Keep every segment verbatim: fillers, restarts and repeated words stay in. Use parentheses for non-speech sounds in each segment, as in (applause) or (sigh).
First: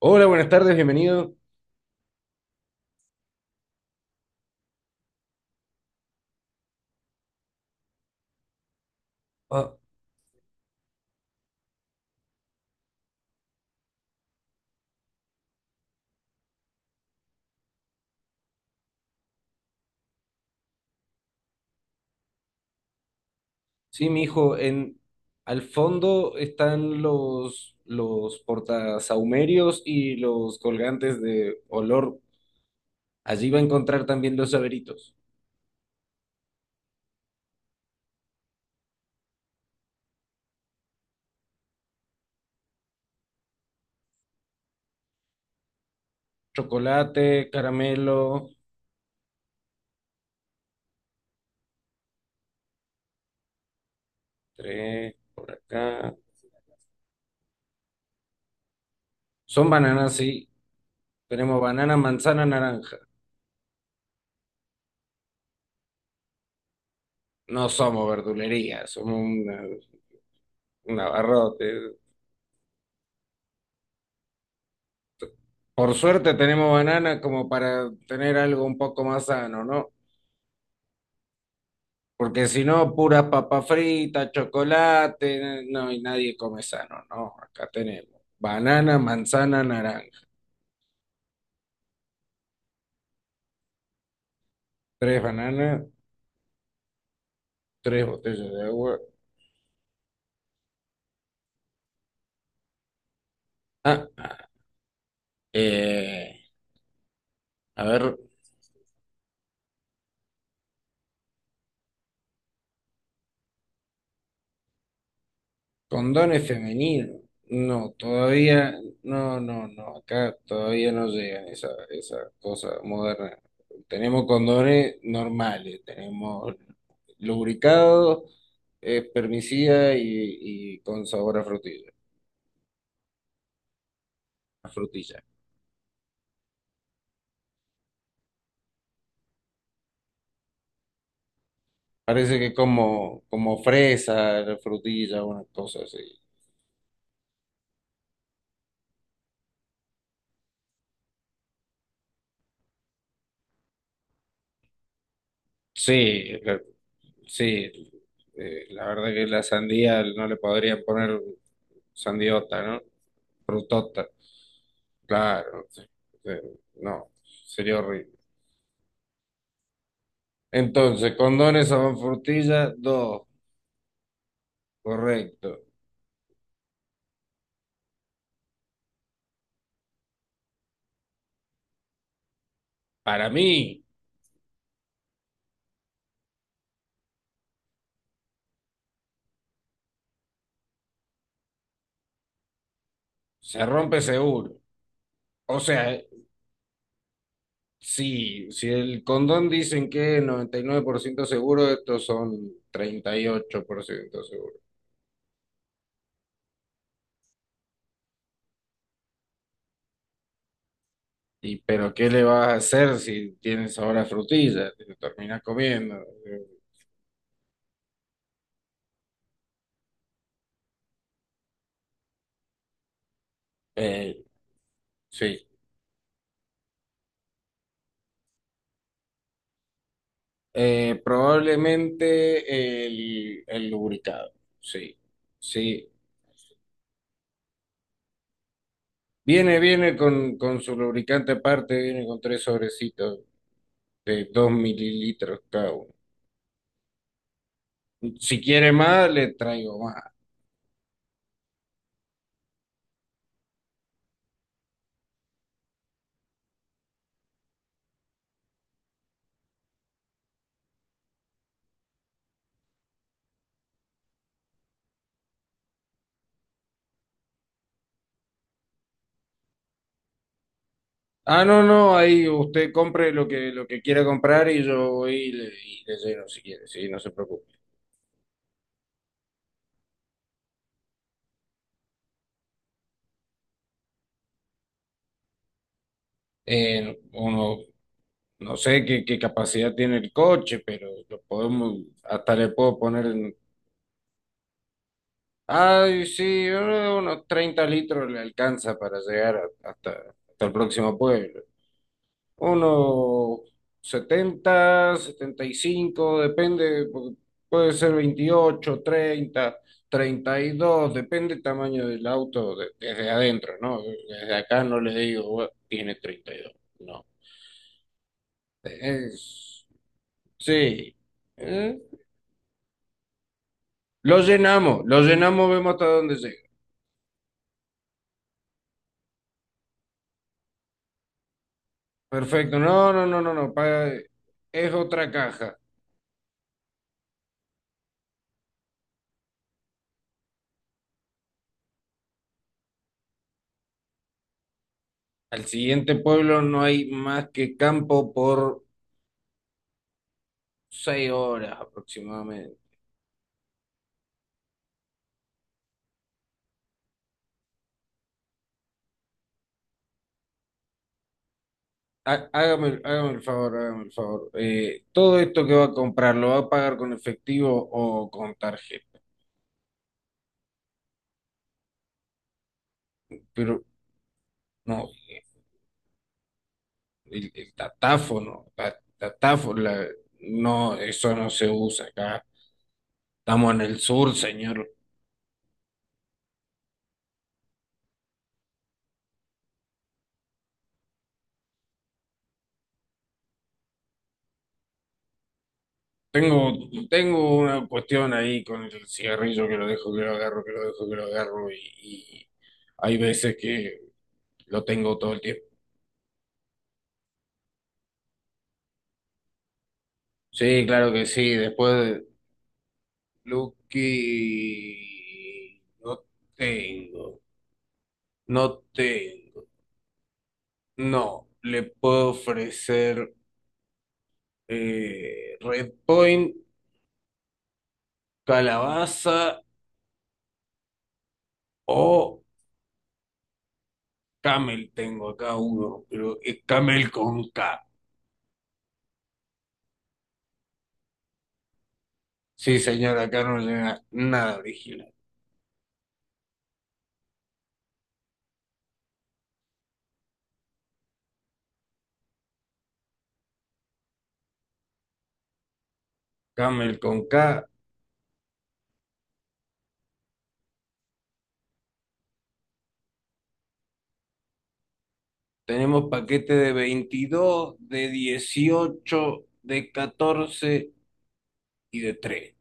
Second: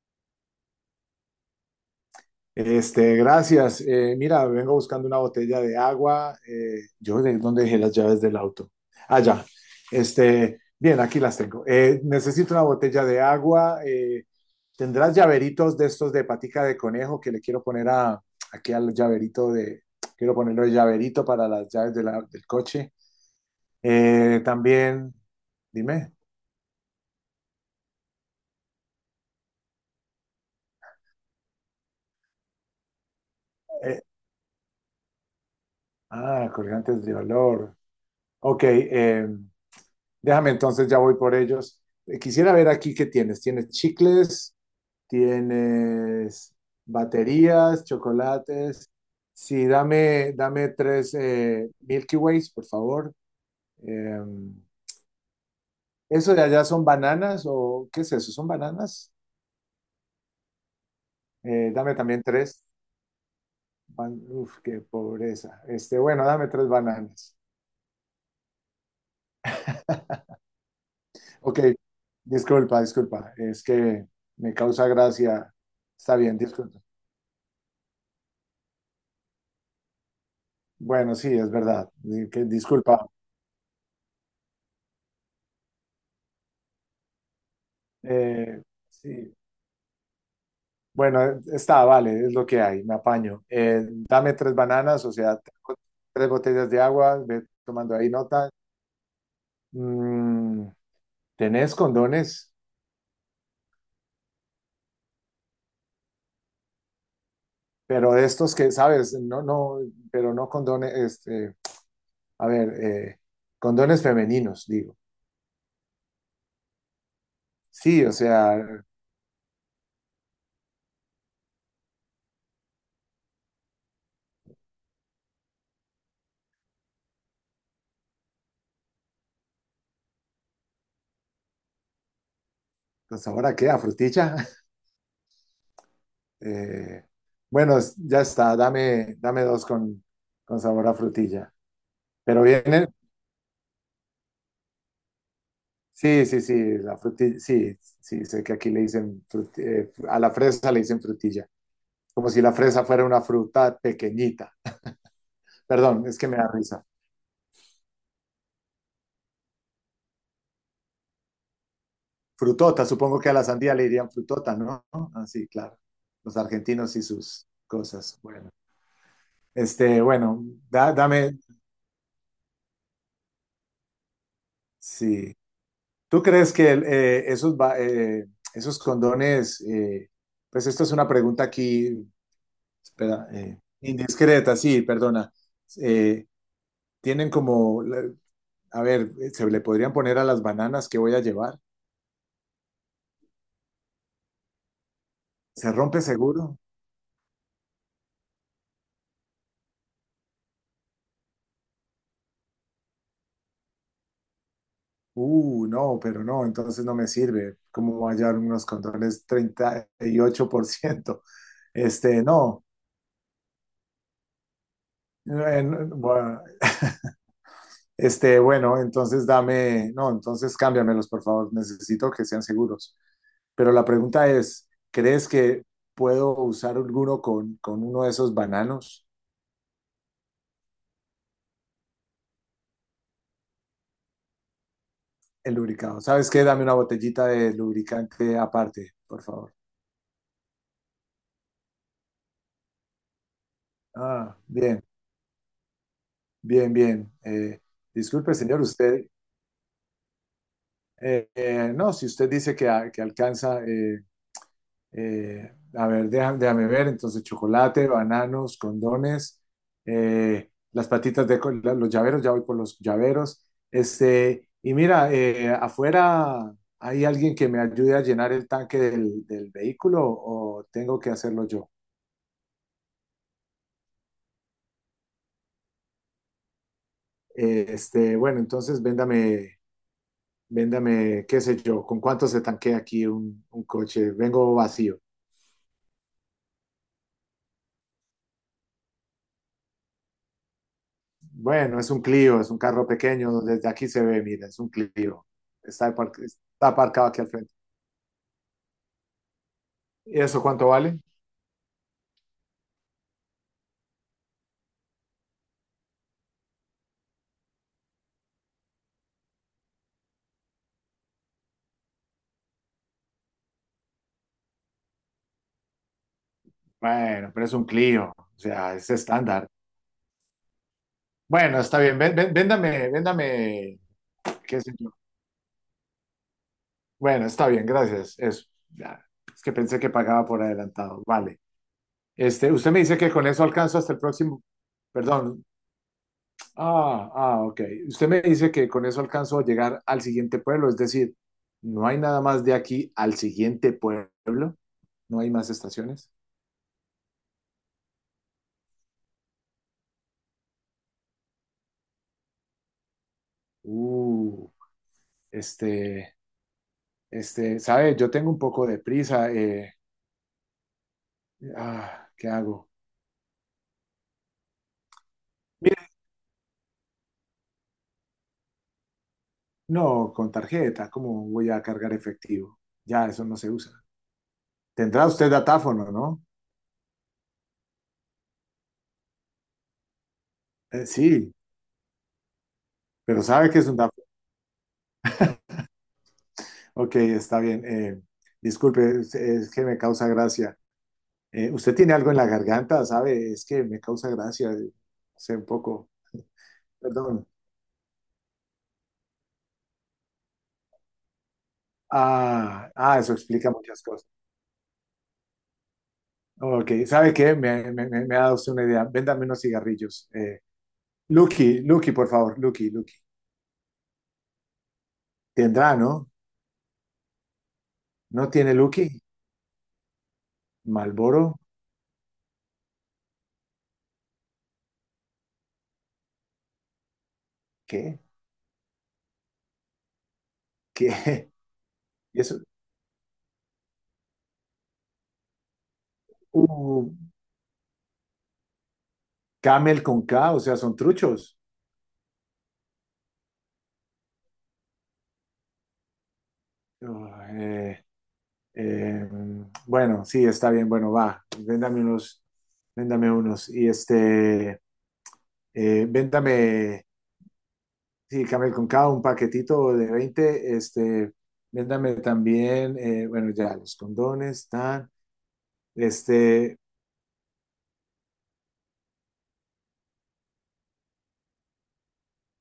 Hola, buenas tardes, bienvenido. Este, gracias. Eh, mira, vengo buscando una botella de agua. Eh, yo, ¿de dónde dejé las llaves del auto? Ah, ya. Ah, Este, bien, aquí las tengo. Eh, necesito una botella de agua. Eh, ¿tendrás llaveritos de estos de patica de conejo que le quiero poner a, aquí al llaverito de, quiero ponerle el llaverito para las llaves de la- del coche? sí, mi Eh, hijo, en También, al dime. fondo están los los portasahumerios y los colgantes de olor. Allí va a Eh, encontrar también los llaveritos. Ah, colgantes de olor. Ok, em, déjame entonces, ya voy por ellos. Eh, Quisiera ver aquí qué tienes. Tienes chicles, tienes Chocolate, baterías, caramelo, chocolates. Sí, dame, dame tres eh, Milky Ways, por favor. Eh, tres por acá. ¿Eso de allá son bananas o qué es eso? ¿Son bananas? Son bananas, sí. Tenemos Eh, dame banana, también manzana, tres. naranja. Ban- Uf, qué pobreza. Este, bueno, dame tres bananas. No somos verdulería, somos una- un Ok, abarrote. disculpa, disculpa. Es que me causa gracia. Por Está suerte bien, tenemos disculpa. banana como para tener algo un poco más sano, ¿no? Bueno, sí, es verdad. Di- que- Ah, Porque si no, disculpa. puras papas fritas, chocolate, no, y nadie come sano, no, acá tenemos Eh, banana, sí. manzana, naranja, Bueno, eh, está, vale, es lo que hay, me apaño. Eh, dame tres bananas, o tres sea, te- bananas, tres botellas de agua, ve tomando tres ahí nota. botellas de agua. Mm, Tenés condones, Ah, ah, eh, a pero ver, de estos que, sabes, no, no, pero no condones, este, a ver, eh, condones femeninos, digo. condones femeninos, no, Sí, o sea, todavía, no, no, no, acá todavía no llegan esa, esa cosa moderna. Tenemos condones normales, tenemos lubricados, eh, espermicida y, y con sabor a frutilla, pues ahora qué, a frutilla. a (laughs) frutilla. Eh, bueno, ya está, dame, dame dos con, con sabor a frutilla. Parece Pero que viene, como, como fresa, frutilla, una cosa así. sí, sí, sí, la frutilla, sí, sí, sé que aquí le dicen, fruti- eh, a la fresa le dicen frutilla, como si la fresa fuera una fruta pequeñita. Perdón, es que me Sí, da la- risa. sí, eh, la verdad que la sandía no le podrían poner sandiota, ¿no? Frutota, supongo que a la sandía le dirían Frutota, frutota, ¿no? Ah, sí, claro, claro. sí, sí, Los argentinos y no, sus sería horrible. cosas. Bueno, este, bueno, da- Entonces, dame, condones son frutilla, dos, sí. correcto. ¿Tú crees que el, eh, esos, ba- eh, esos condones, eh, pues esto es una pregunta aquí, espera, Para eh, mí, indiscreta, sí, perdona? Eh, Tienen como, la- a ver, se le podrían poner a las bananas que voy a llevar. se rompe seguro. O ¿Se sea, rompe seguro? sí, si el condón dicen que es noventa y nueve por ciento seguro, estos son treinta y ocho por ciento seguro. Uh, no, pero no, entonces no me sirve. ¿Cómo voy a hallar unos controles treinta y ocho por ciento? Y pero ¿qué Este, le vas a no. hacer si tienes ahora frutilla? Te lo terminas Eh, no, comiendo. bueno, este, bueno, entonces dame, no, entonces cámbiamelos, por favor. Necesito que sean seguros. Pero la Eh, pregunta es, ¿crees sí. que puedo usar alguno con, con uno de esos bananos? Eh, probablemente el, el lubricado. Sí. El Sí. lubricado. ¿Sabes qué? Dame una botellita de lubricante aparte, por favor. Viene, viene con, con su lubricante aparte, viene con tres sobrecitos de Ah, dos bien, mililitros cada uno. bien, bien. Eh, disculpe, Si señor, quiere usted. más, le traigo. Eh, eh, no, si usted dice que, a- que alcanza. Eh, eh, a ver, déjame, déjame ver. Entonces, chocolate, bananos, condones, eh, las patitas de co- la- los llaveros. Ya voy por los llaveros. Este, y mira, eh, afuera hay alguien que me ayude a llenar el tanque del, del vehículo, o tengo que Ah, hacerlo no, yo. no, ahí usted compre lo que, lo que quiera comprar y yo voy y le, y le lleno si quiere, sí, no se preocupe. Eh, Este, bueno, entonces véndame, véndame, qué sé yo, ¿con cuánto se tanquea aquí un, un coche? Vengo vacío. Eh, uno, no sé qué, qué capacidad tiene el coche, pero lo podemos, Bueno, es un hasta Clio, le es un puedo carro poner, en- pequeño, desde aquí se ve, mira, es un Clio. Está, ay, apar- sí, Está aparcado aquí unos al frente. treinta litros le alcanza para llegar a- hasta, ¿Y eso hasta el cuánto próximo vale? pueblo. Unos setenta, setenta y cinco depende, porque puede ser veintiocho, treinta, treinta y dos, depende el tamaño del auto de- desde adentro, ¿no? Desde acá no les digo, "Bueno, tiene treinta y dos, no". Bueno, pero es un Clio, o sea, es estándar. Es- sí. Bueno, ¿Eh? está bien, ven- ven- véndame, véndame, Lo qué sé llenamos, yo. lo llenamos, vemos hasta dónde llega. Bueno, está bien, gracias, eso. Ya, es que pensé que pagaba por adelantado, vale. Este, Perfecto, usted me no, dice no, que no, con no, eso no, alcanzo pa- hasta el próximo, es otra perdón. caja. Ah, ah, ok. Usted me dice que con eso alcanzo a llegar al siguiente pueblo, es decir, no hay nada más de aquí al siguiente pueblo, no hay Al más siguiente estaciones. pueblo no hay más que campo por seis horas aproximadamente. Uh, este, este, ¿sabe? Yo tengo un poco de prisa. Eh, ah, Há- ¿qué hago? Hágame, hágame el favor, hágame el favor. Eh, todo esto que va a Mire, comprar, ¿lo va a pagar con efectivo o con tarjeta? no, con tarjeta, ¿cómo voy a cargar efectivo? Ya, eso no se Pero usa. no, Tendrá usted datáfono, ¿no? el, el datáfono, la, datáfo- la- no, Eh, eso no Sí, se usa acá. pero sabe Estamos que en es un el datáfono. sur, señor. Ok, está bien. Eh, disculpe, es es que me causa gracia. Eh, ¿usted tiene algo en la garganta, sabe? Es que me causa gracia, eh, sé un poco, Tengo, perdón. tengo una cuestión ahí con el cigarrillo que lo dejo, que lo agarro, que lo dejo, que lo agarro y, y Ah, hay ah, eso veces explica que muchas cosas. lo tengo todo el tiempo. Ok, ¿sabe qué? Me, me, me- me ha dado usted una idea. Véndame unos cigarrillos. Eh, Sí, claro que sí, Lucky, Lucky, después. por favor, Lucky, Lucky. Lo que Tendrá, no ¿no? tengo, ¿No tiene no Lucky? tengo, ¿Malboro? no, le puedo ofrecer eh, Red Point, ¿Qué? calabaza ¿Qué? (laughs) o ¿Y eso? Camel, tengo acá uno, pero es Camel Uh, con K. Camel con K, o sea, son truchos. Sí, señora, acá no le da nada original. Uh, eh, eh, bueno, sí, está bien, bueno, va. Véndame unos, véndame unos. Y este... eh, Camel véndame, con K, sí, Camel con cada un paquetito de veinte, este, véndame también, eh, bueno, ya los condones, están, tenemos paquete de este, veintidós, de dieciocho, de catorce y de tres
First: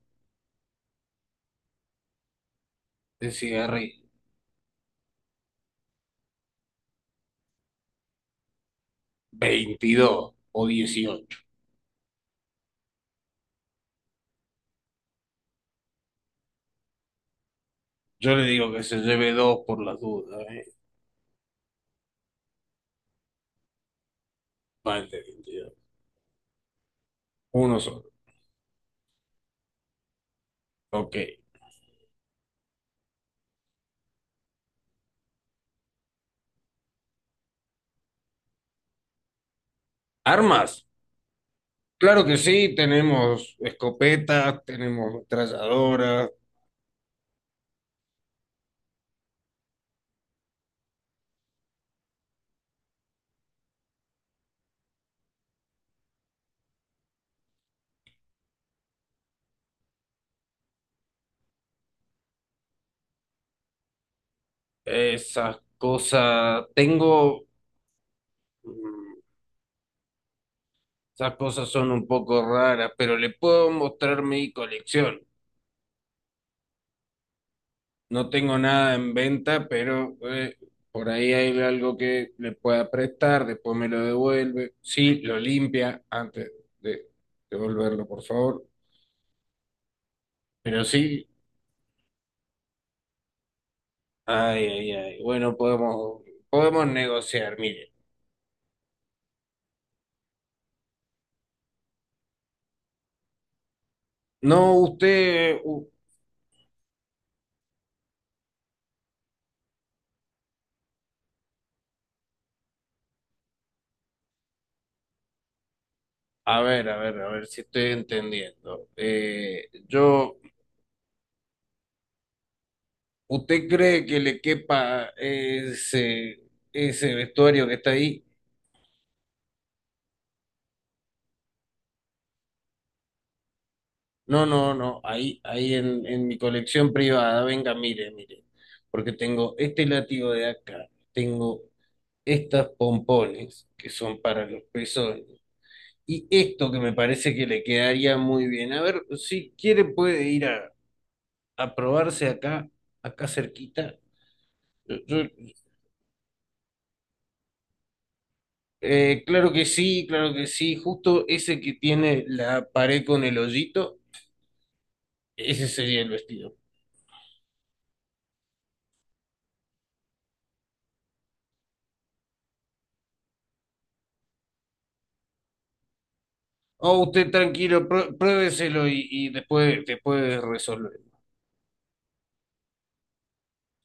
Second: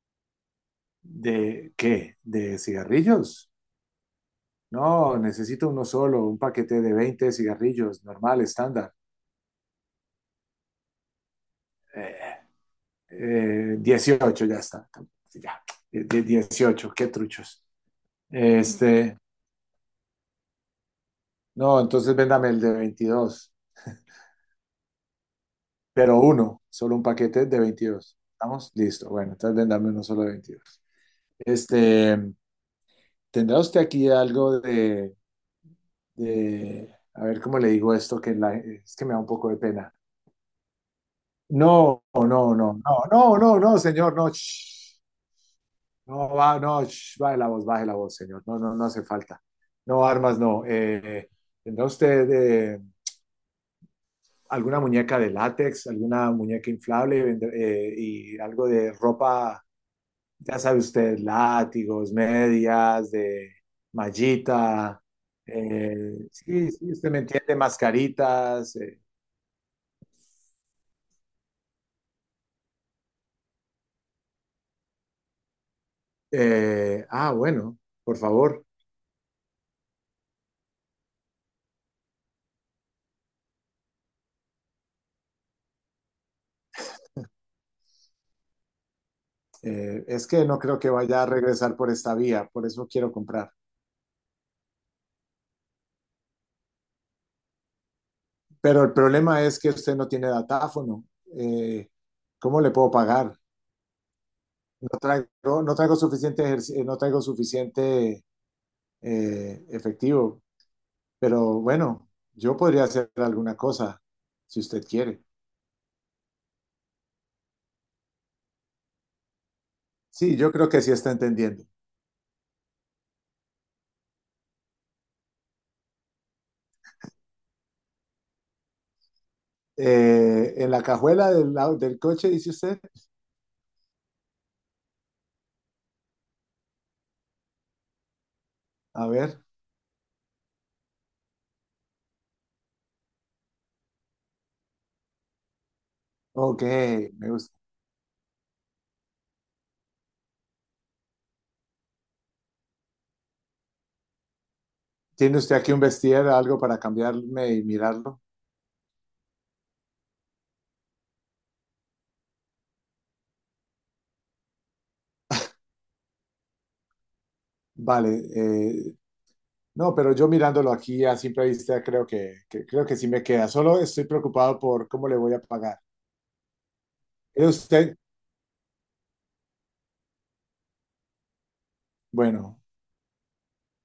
¿de qué? ¿De de cigarrillos? cigarrillo. No, necesito uno solo, un paquete de veinte cigarrillos, normal, estándar. Veintidós o dieciocho. Eh, eh, dieciocho, ya está. Sí, ya, de dieciocho, qué truchos. Yo le digo que se Este, lleve dos por las dudas, ¿eh? no, entonces véndame el de veintidós, Más de veintidós. pero uno, solo un paquete de Uno solo. veintidós. ¿Estamos? Listo. Bueno, entonces ven, uno solo de veintidós. Ok. Este, ¿tendrá usted aquí algo de, de- a ver cómo le digo esto, que la- es que me da un poco de pena? ¿Armas? No, no, Claro que no, no, sí, no, no, tenemos no, no, señor, no. escopetas, Shh. tenemos metralladoras, No, va, no, shh, baje la voz, baje la voz, señor. No, no, no hace falta. No, armas, no. Eh, ¿tendrá usted eh, alguna muñeca de látex, alguna muñeca inflable vende- eh, y algo de ropa? Ya sabe usted, látigos, medias, de mallita, esas eh, cosas. sí, sí, usted me Tengo. entiende, mascaritas. eh, mm, Esas cosas son un poco raras, pero le puedo mostrar mi colección. Eh, ah, bueno, por No tengo favor. nada en venta, pero eh, por ahí hay algo que le pueda prestar, después me lo devuelve. Sí, lo limpia antes de devolverlo, por favor. Eh, es que no creo Pero que vaya a sí, regresar por esta vía, por eso quiero comprar. ay, ay, ay. Bueno, podemos, podemos negociar, mire. Pero el problema es que usted no tiene datáfono. eh, ¿Cómo le puedo pagar? No, No usted, traigo, no u- traigo suficiente, ejerci- eh, no traigo suficiente, eh, efectivo, pero bueno, yo podría hacer alguna cosa si usted quiere. a ver, a ver, a ver si estoy entendiendo. Eh, Sí, yo, yo creo que sí está entendiendo. ¿usted cree que le quepa ese, ese vestuario que está ahí? Eh, en la cajuela del, lado del coche, dice usted. No, no, no, ahí, ahí en, en mi colección privada, venga, mire, mire, A porque ver, tengo este látigo de acá, tengo estas pompones que son para los pezones y ok, esto que me me parece que gusta. le quedaría muy bien. A ver, si quiere puede ir a, a probarse acá, acá cerquita. Yo- yo- ¿Tiene usted aquí un vestir, algo para cambiarme y mirarlo? eh, claro que sí, claro que sí, justo ese que tiene la pared con el hoyito, ese sería el vestido. Vale, eh, no, pero yo mirándolo aquí a simple vista creo que, que- creo que sí me queda. Solo estoy preocupado por cómo le voy a pagar. Oh, usted ¿Cree tranquilo, usted? prue- pruébeselo y, y después, después resolver. Bueno,